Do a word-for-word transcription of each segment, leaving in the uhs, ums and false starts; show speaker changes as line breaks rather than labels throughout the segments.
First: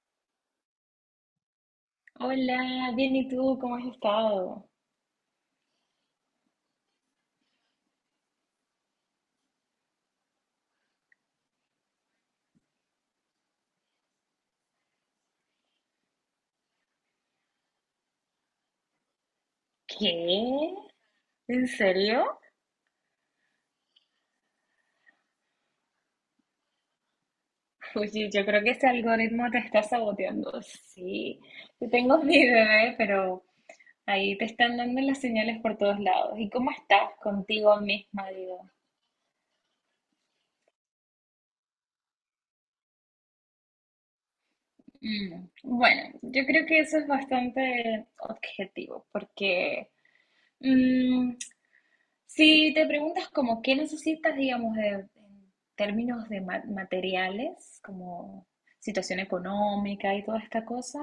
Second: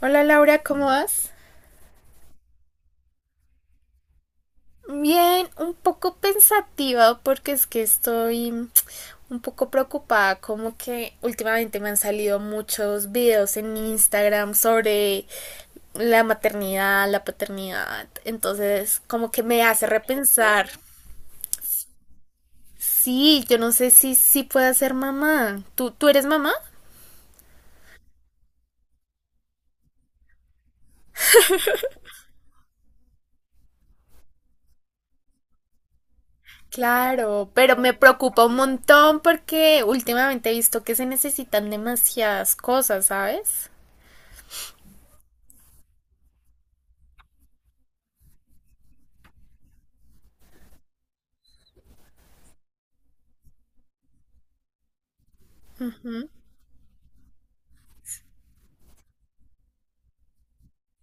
Hola Laura, ¿cómo vas?
Hola, bien, ¿y tú cómo has estado?
Bien, un poco pensativa porque es que estoy un poco preocupada, como que últimamente me han salido muchos videos en Instagram sobre la maternidad, la paternidad, entonces como que me hace repensar.
¿Qué? ¿En serio?
Sí, yo no sé si si pueda ser mamá. ¿Tú tú eres mamá?
Oye, yo creo que este algoritmo te está saboteando. Sí, yo tengo mi bebé, pero ahí te están dando las señales por todos lados. ¿Y cómo estás
Claro, pero
contigo
me
misma,
preocupa un
digo?
montón porque últimamente he visto que se necesitan demasiadas cosas, ¿sabes?
Mm, Bueno, yo creo que eso es bastante objetivo, porque mm, si te preguntas como qué necesitas, digamos, de- en términos
Ujú.
de ma- materiales, como situación económica y toda esta cosa,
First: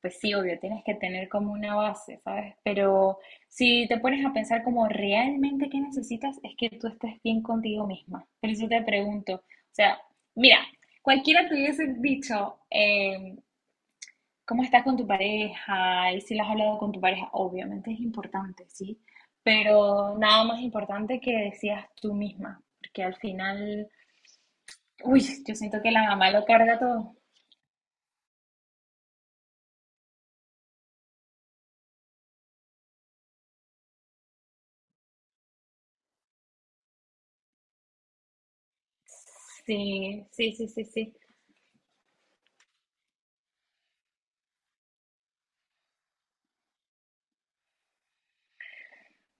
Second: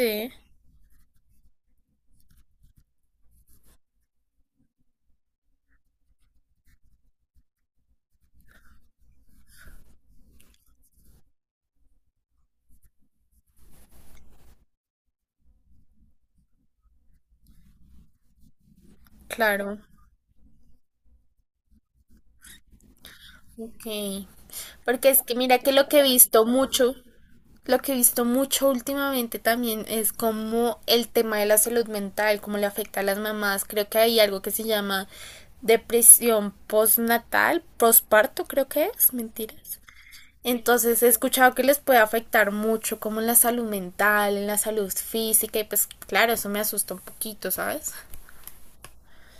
pues sí, obvio, tienes que tener como una base, ¿sabes? Pero si te pones a pensar como realmente qué necesitas, es que tú estés bien contigo misma. Por eso te pregunto, o sea, mira, cualquiera te hubiese dicho, eh, cómo estás con tu pareja y si lo has hablado con tu pareja, obviamente es importante, ¿sí?
Claro,
Pero nada más importante que decías tú misma, porque al final,
ok. Porque
uy,
es que
yo
mira que
siento
lo
que
que he
la mamá
visto
lo carga
mucho,
todo.
lo que he visto mucho últimamente también es como el tema de la salud mental, cómo le afecta a las mamás. Creo que hay algo que se llama depresión postnatal, posparto creo que es, mentiras.
Sí, sí, sí, sí,
Entonces he
sí.
escuchado que les puede afectar mucho como en la salud mental, en la salud física y pues claro, eso me asusta un poquito, ¿sabes?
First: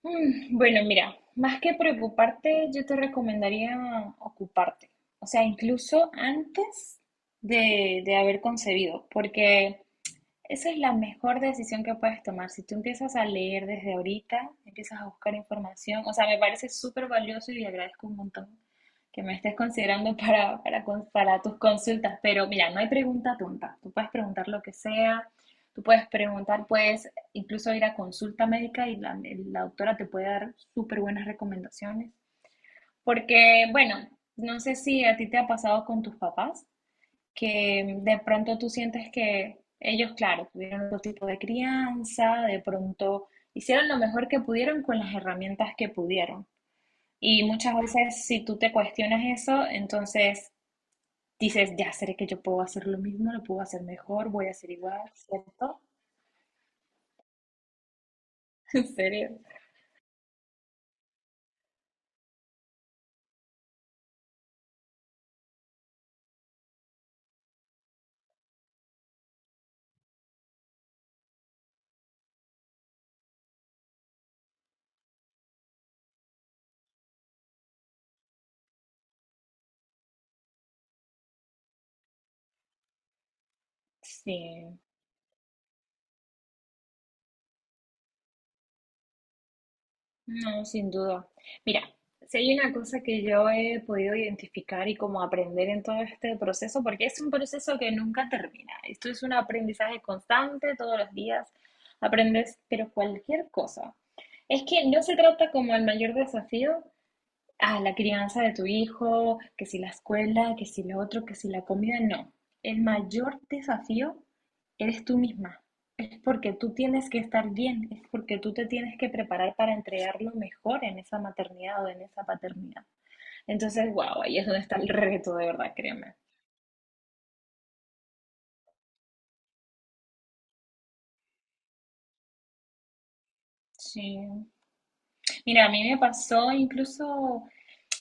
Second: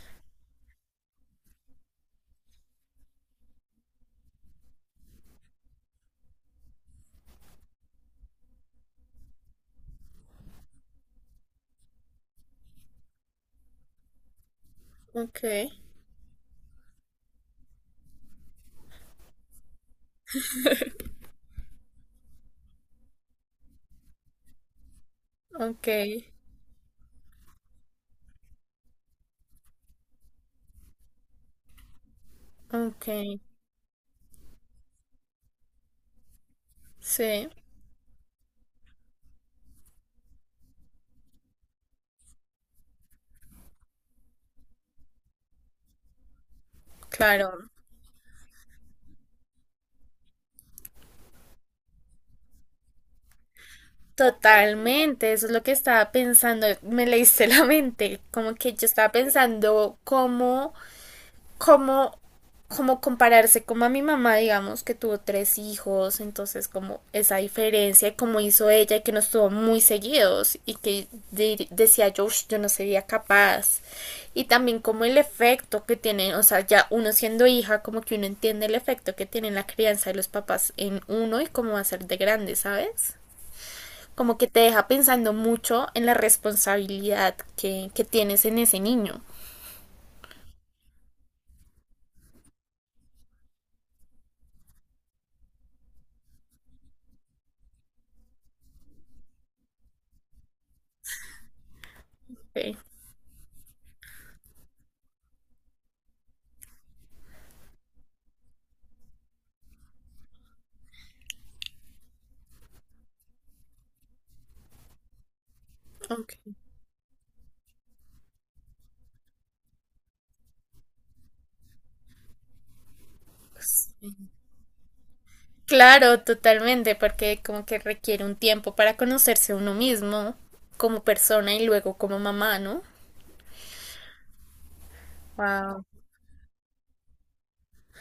Mm, Bueno, mira, más que preocuparte, yo te recomendaría ocuparte. O sea, incluso antes de, de haber concebido, porque Esa es la mejor decisión que puedes tomar. Si tú empiezas a leer desde ahorita, empiezas a buscar
Ok,
información, o sea, me parece súper valioso y agradezco un montón que me estés considerando para, para, con- para tus consultas. Pero mira, no hay pregunta tonta. Tú puedes preguntar lo que sea, tú
ok,
puedes preguntar, puedes incluso ir a consulta médica y la, la doctora te puede dar súper buenas recomendaciones.
ok,
Porque, bueno, no sé si a ti te ha pasado con tus papás
sí,
que de pronto tú sientes que ellos, claro, tuvieron otro tipo de crianza, de pronto hicieron lo mejor que pudieron con las herramientas que pudieron. Y
claro.
muchas veces si tú te cuestionas eso, entonces dices, ya seré que yo puedo hacer lo mismo, lo puedo hacer mejor, voy a ser igual,
Totalmente, eso es lo que
¿cierto?
estaba pensando, me leíste la mente, como que yo
¿En
estaba
serio?
pensando cómo, cómo, cómo compararse como a mi mamá, digamos, que tuvo tres hijos, entonces como esa diferencia y cómo hizo ella y que nos tuvo muy seguidos y que de- decía yo, "Ush, yo no sería capaz". Y también como el efecto que tiene, o sea, ya uno siendo hija, como que uno entiende el efecto que tiene la crianza de los papás en uno y cómo va a ser de grande, ¿sabes? Como
Sí.
que te deja pensando mucho en la responsabilidad que, que tienes en ese niño.
No, sin duda. Mira, si hay una cosa que yo he podido identificar y como aprender en todo este proceso, porque es un proceso que nunca termina. Esto es un aprendizaje constante, todos los días aprendes,
Okay.
pero cualquier cosa. Es que no se trata como el mayor desafío Ah, la crianza de tu hijo, que si la escuela, que si lo otro, que si la comida, no. El mayor desafío eres tú misma. Es
Okay.
porque tú tienes que estar bien, es porque tú te tienes que preparar para entregar lo mejor en esa maternidad o en esa paternidad. Entonces, wow, ahí es donde está el reto, de verdad, créeme.
Claro, totalmente, porque como que requiere un tiempo para conocerse uno mismo como persona y luego como mamá, ¿no?
Sí. Mira, a mí
Wow.
me pasó incluso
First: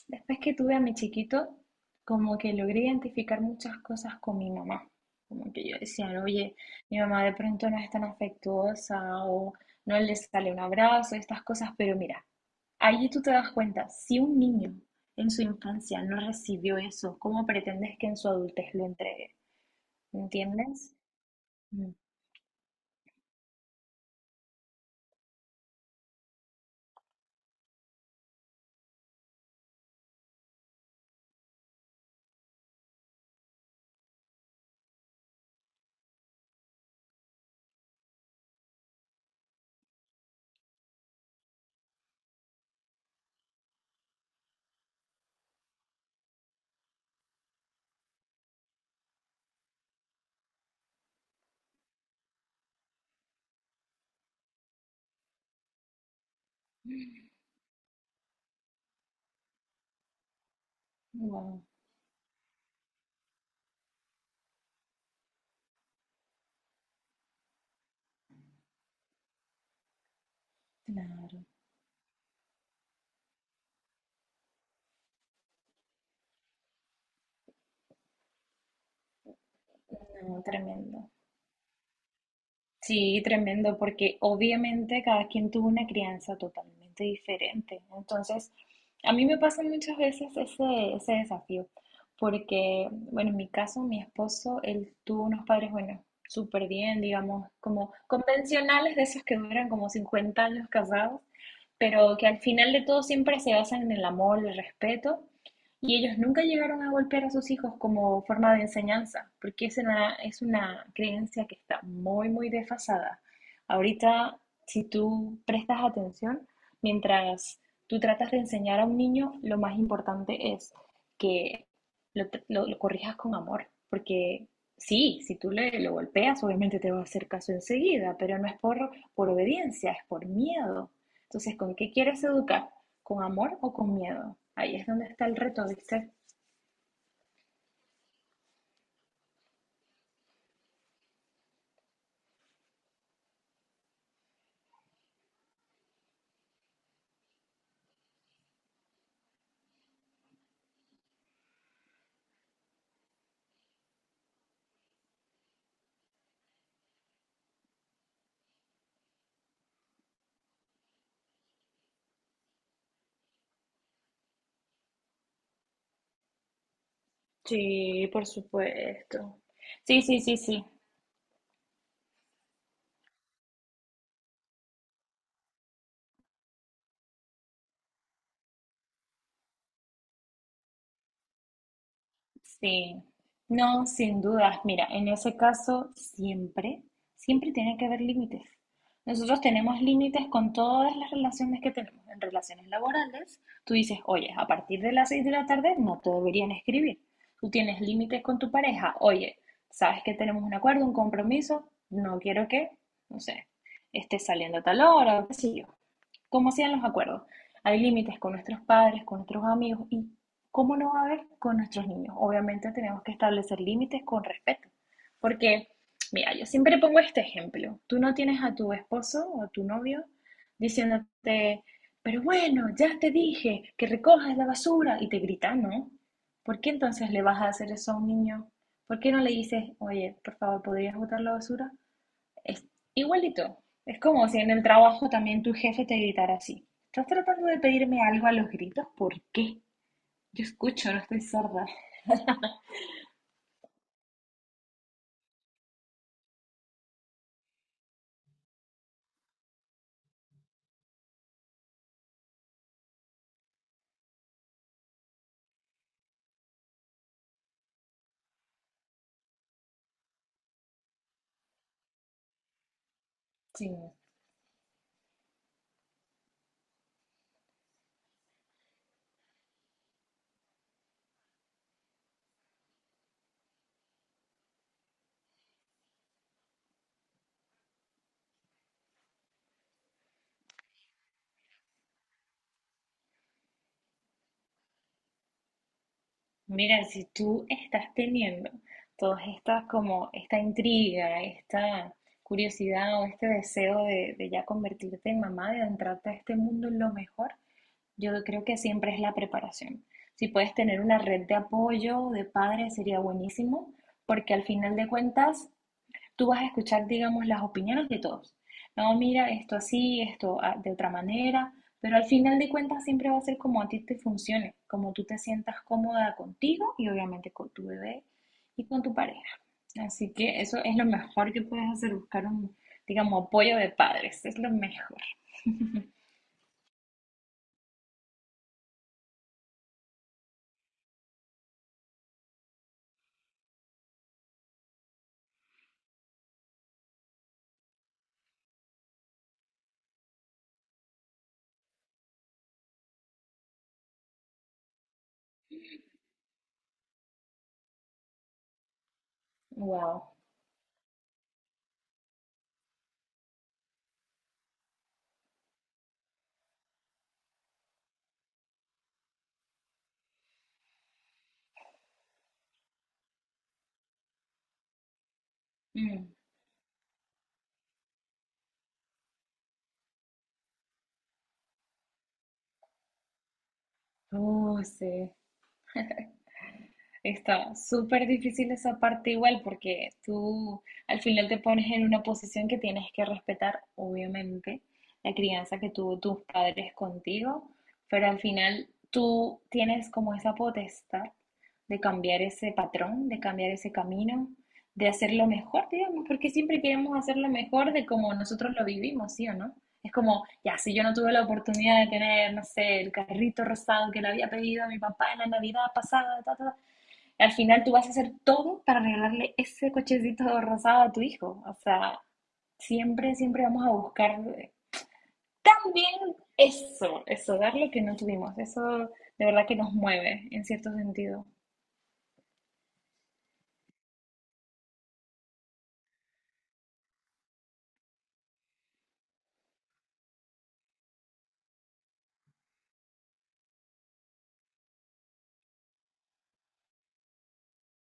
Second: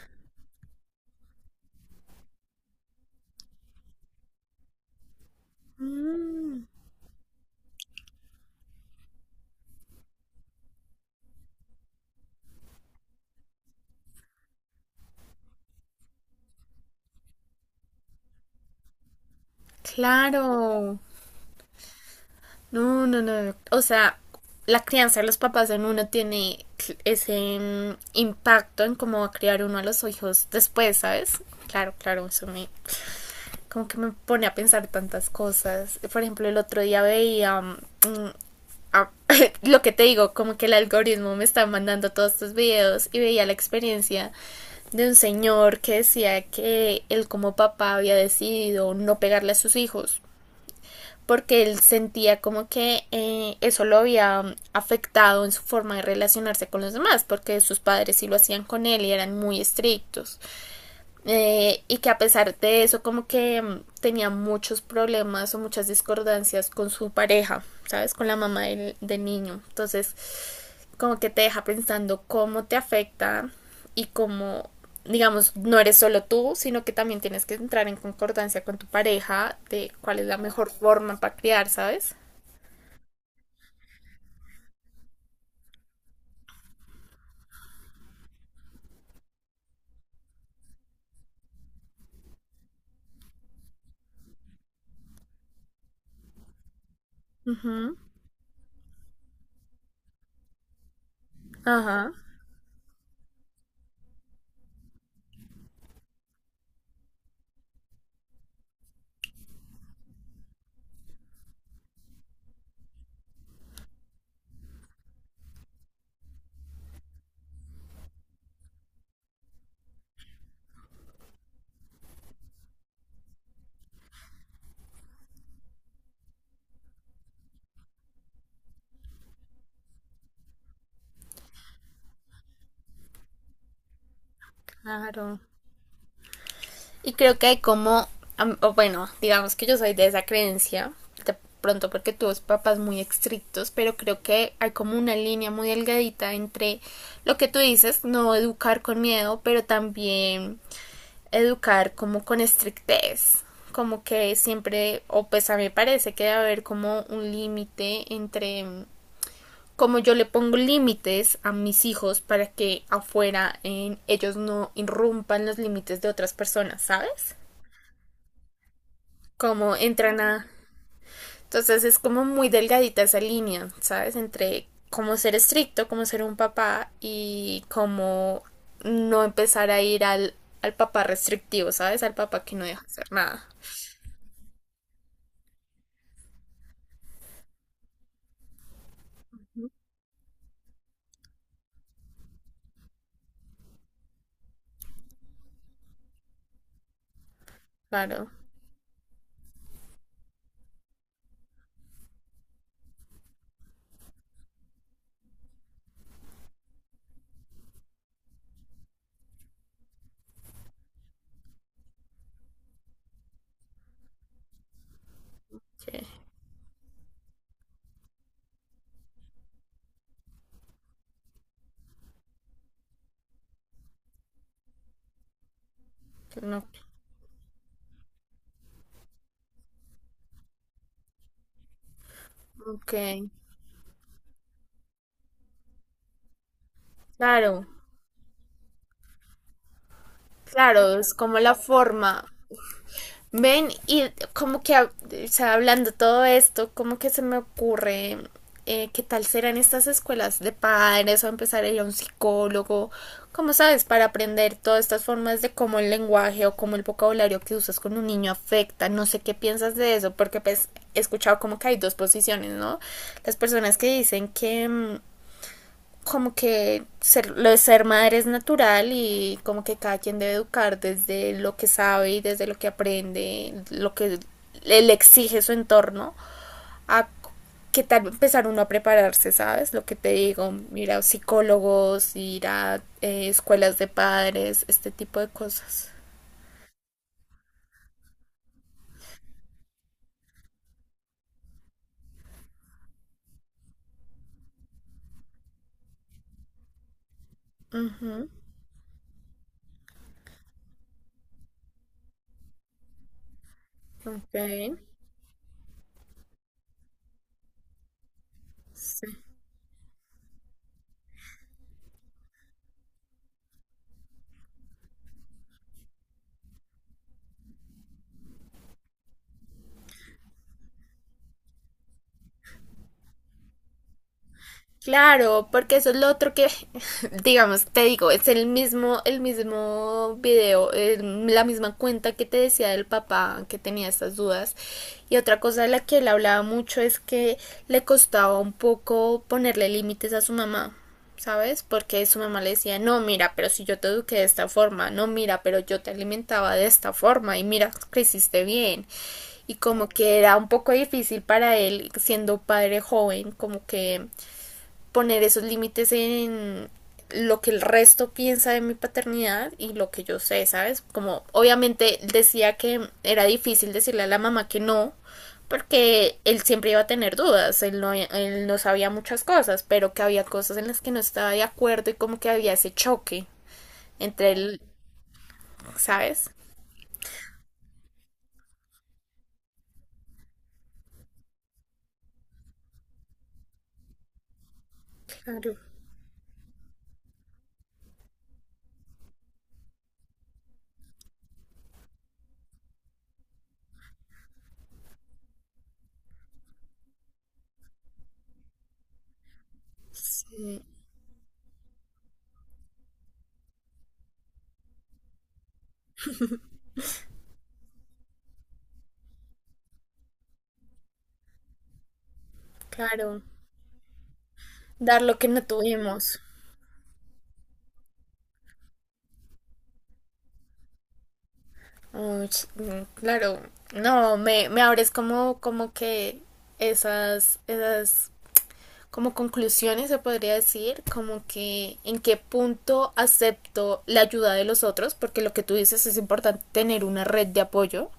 Después que tuve a mi chiquito, como que logré identificar muchas cosas con mi mamá. Como que yo decía, oye,
Mm,
mi mamá de pronto no es tan afectuosa o no le sale un abrazo, estas cosas, pero mira, allí tú te das cuenta, si un niño en su infancia no recibió eso, ¿cómo pretendes que en su adultez lo entregue? ¿Entiendes?
claro. No, no, no. O sea, la crianza de los papás en uno tiene cl- ese mm, impacto en cómo va a criar uno a los hijos después, ¿sabes? Claro, claro, eso me, como que me pone a pensar tantas cosas. Por ejemplo, el otro día veía um, a, lo que te digo, como que el algoritmo me está mandando todos estos videos y veía la experiencia de un señor que decía que él como papá había decidido no pegarle a sus hijos porque él sentía como que eh, eso lo había afectado en su forma de relacionarse con los demás, porque sus padres sí lo hacían con él y eran muy estrictos.
Wow,
Eh, y que a pesar de eso como que mm, tenía muchos problemas o muchas discordancias con su pareja, ¿sabes? Con la mamá del, del niño. Entonces como que te
claro,
deja pensando cómo te afecta y cómo, digamos, no eres solo tú, sino que también tienes que entrar en concordancia con tu pareja de cuál es la
no,
mejor
tremendo.
forma para criar, ¿sabes?
Sí, tremendo, porque obviamente cada quien tuvo una crianza totalmente diferente. Entonces, a mí me pasa muchas veces ese, ese desafío, porque, bueno, en mi caso, mi esposo, él tuvo unos padres, bueno, súper bien, digamos, como
Ujú.
convencionales de esos que duran como cincuenta años casados,
Ajá,
pero que al final de todo siempre se basan en el amor, el respeto y ellos nunca llegaron a golpear a sus hijos como forma de enseñanza, porque es una, es una creencia que está muy, muy desfasada. Ahorita, si tú prestas atención, mientras tú tratas de enseñar a un niño, lo más importante es que lo, lo- lo corrijas con amor, porque sí, si tú le, lo golpeas, obviamente te va a hacer caso enseguida, pero no es por, por obediencia, es por miedo. Entonces, ¿con qué quieres educar? ¿Con amor o con miedo? Ahí es donde está el
claro.
reto, ¿viste?
Y creo que hay como, o bueno, digamos que yo soy de esa creencia, de pronto porque tuve papás muy estrictos, pero creo que hay como una línea muy delgadita entre lo que tú dices, no educar con miedo, pero también educar como con estrictez, como que siempre, o pues a mí me parece que debe haber como un límite entre como yo le pongo límites a mis hijos para que afuera en ellos no irrumpan los límites de otras personas, ¿sabes?
Sí, por supuesto.
Como
Sí,
entran
sí, sí,
a...
sí.
Entonces es como muy delgadita esa línea, ¿sabes? Entre cómo ser estricto, cómo ser un papá y cómo no empezar a ir al, al papá restrictivo, ¿sabes? Al papá que no deja
Sí,
hacer nada.
no, sin dudas. Mira, en ese caso siempre, siempre tiene que haber límites. Nosotros tenemos límites con todas las relaciones que tenemos. En relaciones laborales, tú dices, oye, a partir de las seis de la tarde no te deberían escribir. Tú tienes límites
Claro,
con tu pareja. Oye, sabes que tenemos un acuerdo, un compromiso, no quiero que, no sé, estés saliendo a tal hora, o qué sé yo como sean los acuerdos. Hay límites con nuestros padres, con nuestros amigos y cómo no va a haber con nuestros niños. Obviamente tenemos que establecer límites con respeto, porque,
que,
mira, yo siempre pongo este ejemplo. Tú no tienes a tu esposo o a tu novio diciéndote, pero bueno, ya te dije que recojas la basura y te grita, ¿no?
que
¿Por
no.
qué entonces le vas a hacer eso a un niño? ¿Por qué no le dices, oye, por favor, ¿podrías botar la basura? Es
Ok.
igualito. Es como si en el trabajo también tu jefe te gritara así. ¿Estás tratando de
Claro,
pedirme algo a los gritos? ¿Por qué? Yo escucho,
claro,
no
es
estoy
como la
sorda.
forma. Ven, y como que, o sea, hablando todo esto, como que se me ocurre eh, qué tal serán estas escuelas de padres o empezar a ir a un psicólogo, como sabes, para aprender todas estas formas de cómo el lenguaje o cómo el vocabulario que usas con un niño afecta. No sé qué piensas de eso, porque pues, he escuchado como que hay dos posiciones, ¿no? Las
Sí.
personas que dicen que, mm, como que ser, lo de ser madre es natural y como que cada quien debe educar desde lo que sabe y desde lo que aprende, lo que le exige su entorno, a que tal empezar uno a prepararse, ¿sabes? Lo que te digo, ir a psicólogos, ir a eh, escuelas de padres, este tipo de cosas.
Mira, si tú estás teniendo todas estas como esta intriga, esta curiosidad o este deseo de, de ya convertirte en mamá, de adentrarte a este mundo en lo mejor,
Uh
yo
-huh.
creo que siempre es la preparación. Si puedes tener una red de apoyo de padres sería buenísimo, porque
Ok,
al final de cuentas tú vas a escuchar, digamos, las opiniones de todos. No,
sí.
mira, esto así, esto ah, de otra manera, pero al final de cuentas siempre va a ser como a ti te funcione, como tú te sientas cómoda contigo y obviamente con tu bebé y con tu pareja. Así que eso es lo mejor que puedes hacer, buscar un, digamos, apoyo de padres, es lo mejor.
Claro, porque eso es lo otro que, digamos, te digo, es el mismo, el mismo video, eh, la misma cuenta que te decía del papá que tenía estas dudas. Y otra cosa de la que él hablaba mucho es que le costaba un poco ponerle límites a su mamá, ¿sabes? Porque su mamá le decía, no, mira, pero si yo te eduqué de esta forma, no, mira, pero yo te alimentaba de esta forma y mira, creciste bien. Y como
Wow.
que era un poco difícil para él, siendo padre joven, como que poner esos límites en lo que el resto piensa de mi paternidad y lo que yo sé, ¿sabes? Como obviamente decía que era difícil decirle a la mamá que no,
Mm.
porque él siempre iba a tener dudas, él no, él no sabía muchas cosas, pero que había cosas en las que no estaba de acuerdo y como que había ese choque entre él,
Uh, sí.
¿sabes?
Está súper difícil esa parte igual porque tú al final te pones en una posición que tienes que respetar, obviamente, la crianza que tuvo tus padres contigo, pero al final tú tienes como esa potestad de cambiar ese patrón, de cambiar ese camino, de hacerlo mejor, digamos, porque siempre queremos hacerlo mejor de como nosotros lo vivimos, ¿sí o no? Es como, ya,
Sí,
si yo no tuve la oportunidad de tener, no sé, el carrito rosado que le había pedido a mi papá en la Navidad pasada, ta, ta, ta, al final tú vas a hacer todo para regalarle ese cochecito rosado a tu hijo. O sea, siempre,
claro,
siempre vamos a buscar
dar lo que no
también
tuvimos.
eso, eso, dar lo que no tuvimos. Eso de verdad que nos mueve en cierto sentido.
Uy, mm, claro, no, me, me abres como, como que esas, esas como conclusiones se podría decir, como que en qué punto acepto la ayuda de los otros, porque lo que tú dices es importante tener una red de apoyo,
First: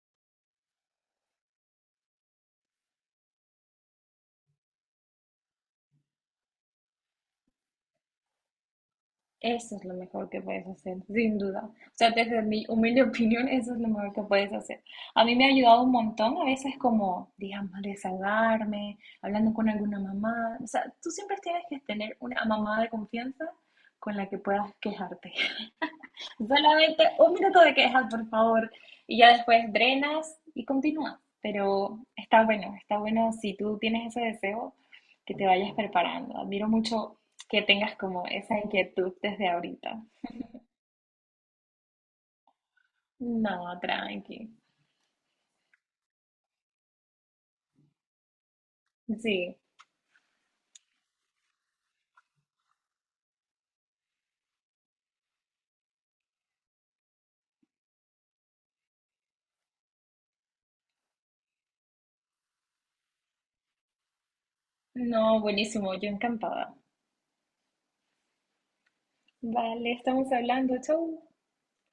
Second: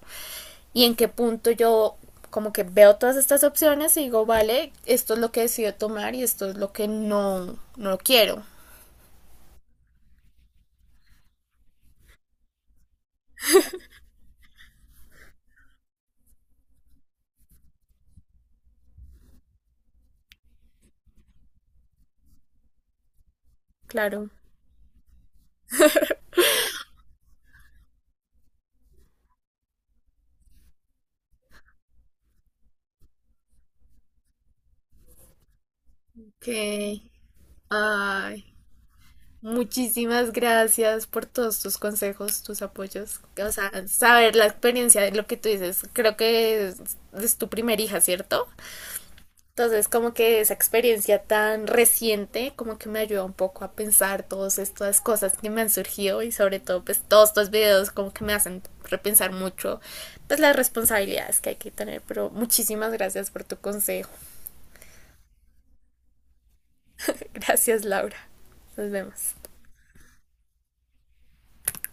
y en qué punto yo como que veo todas estas opciones y digo, vale, esto es lo que decido tomar y esto es lo que no, no quiero.
Eso es lo mejor que puedes hacer, sin duda. O sea, desde mi humilde opinión, eso es lo mejor que puedes hacer. A mí me ha ayudado un montón, a veces como, digamos, desahogarme, hablando con alguna mamá. O sea, tú siempre tienes que tener una mamá de confianza con la
Claro.
que puedas quejarte. Solamente un minuto de quejas, por favor, y ya después drenas y continúas. Pero está bueno, está bueno si tú tienes ese deseo, que te vayas preparando. Admiro
Que
mucho que tengas como esa inquietud desde ahorita.
muchísimas gracias por todos tus consejos, tus apoyos. O
No,
sea, saber
tranqui.
la experiencia de lo que tú dices. Creo que es, es tu primer hija, ¿cierto?
Sí.
Entonces, como que esa experiencia tan reciente, como que me ayuda un poco a pensar todas estas cosas que me han surgido y sobre todo, pues todos estos videos como que me hacen repensar mucho, pues las responsabilidades que hay que tener. Pero muchísimas gracias por tu consejo.
No, buenísimo, yo encantada.
Gracias, Laura. Nos vemos.
Vale, estamos hablando, chau.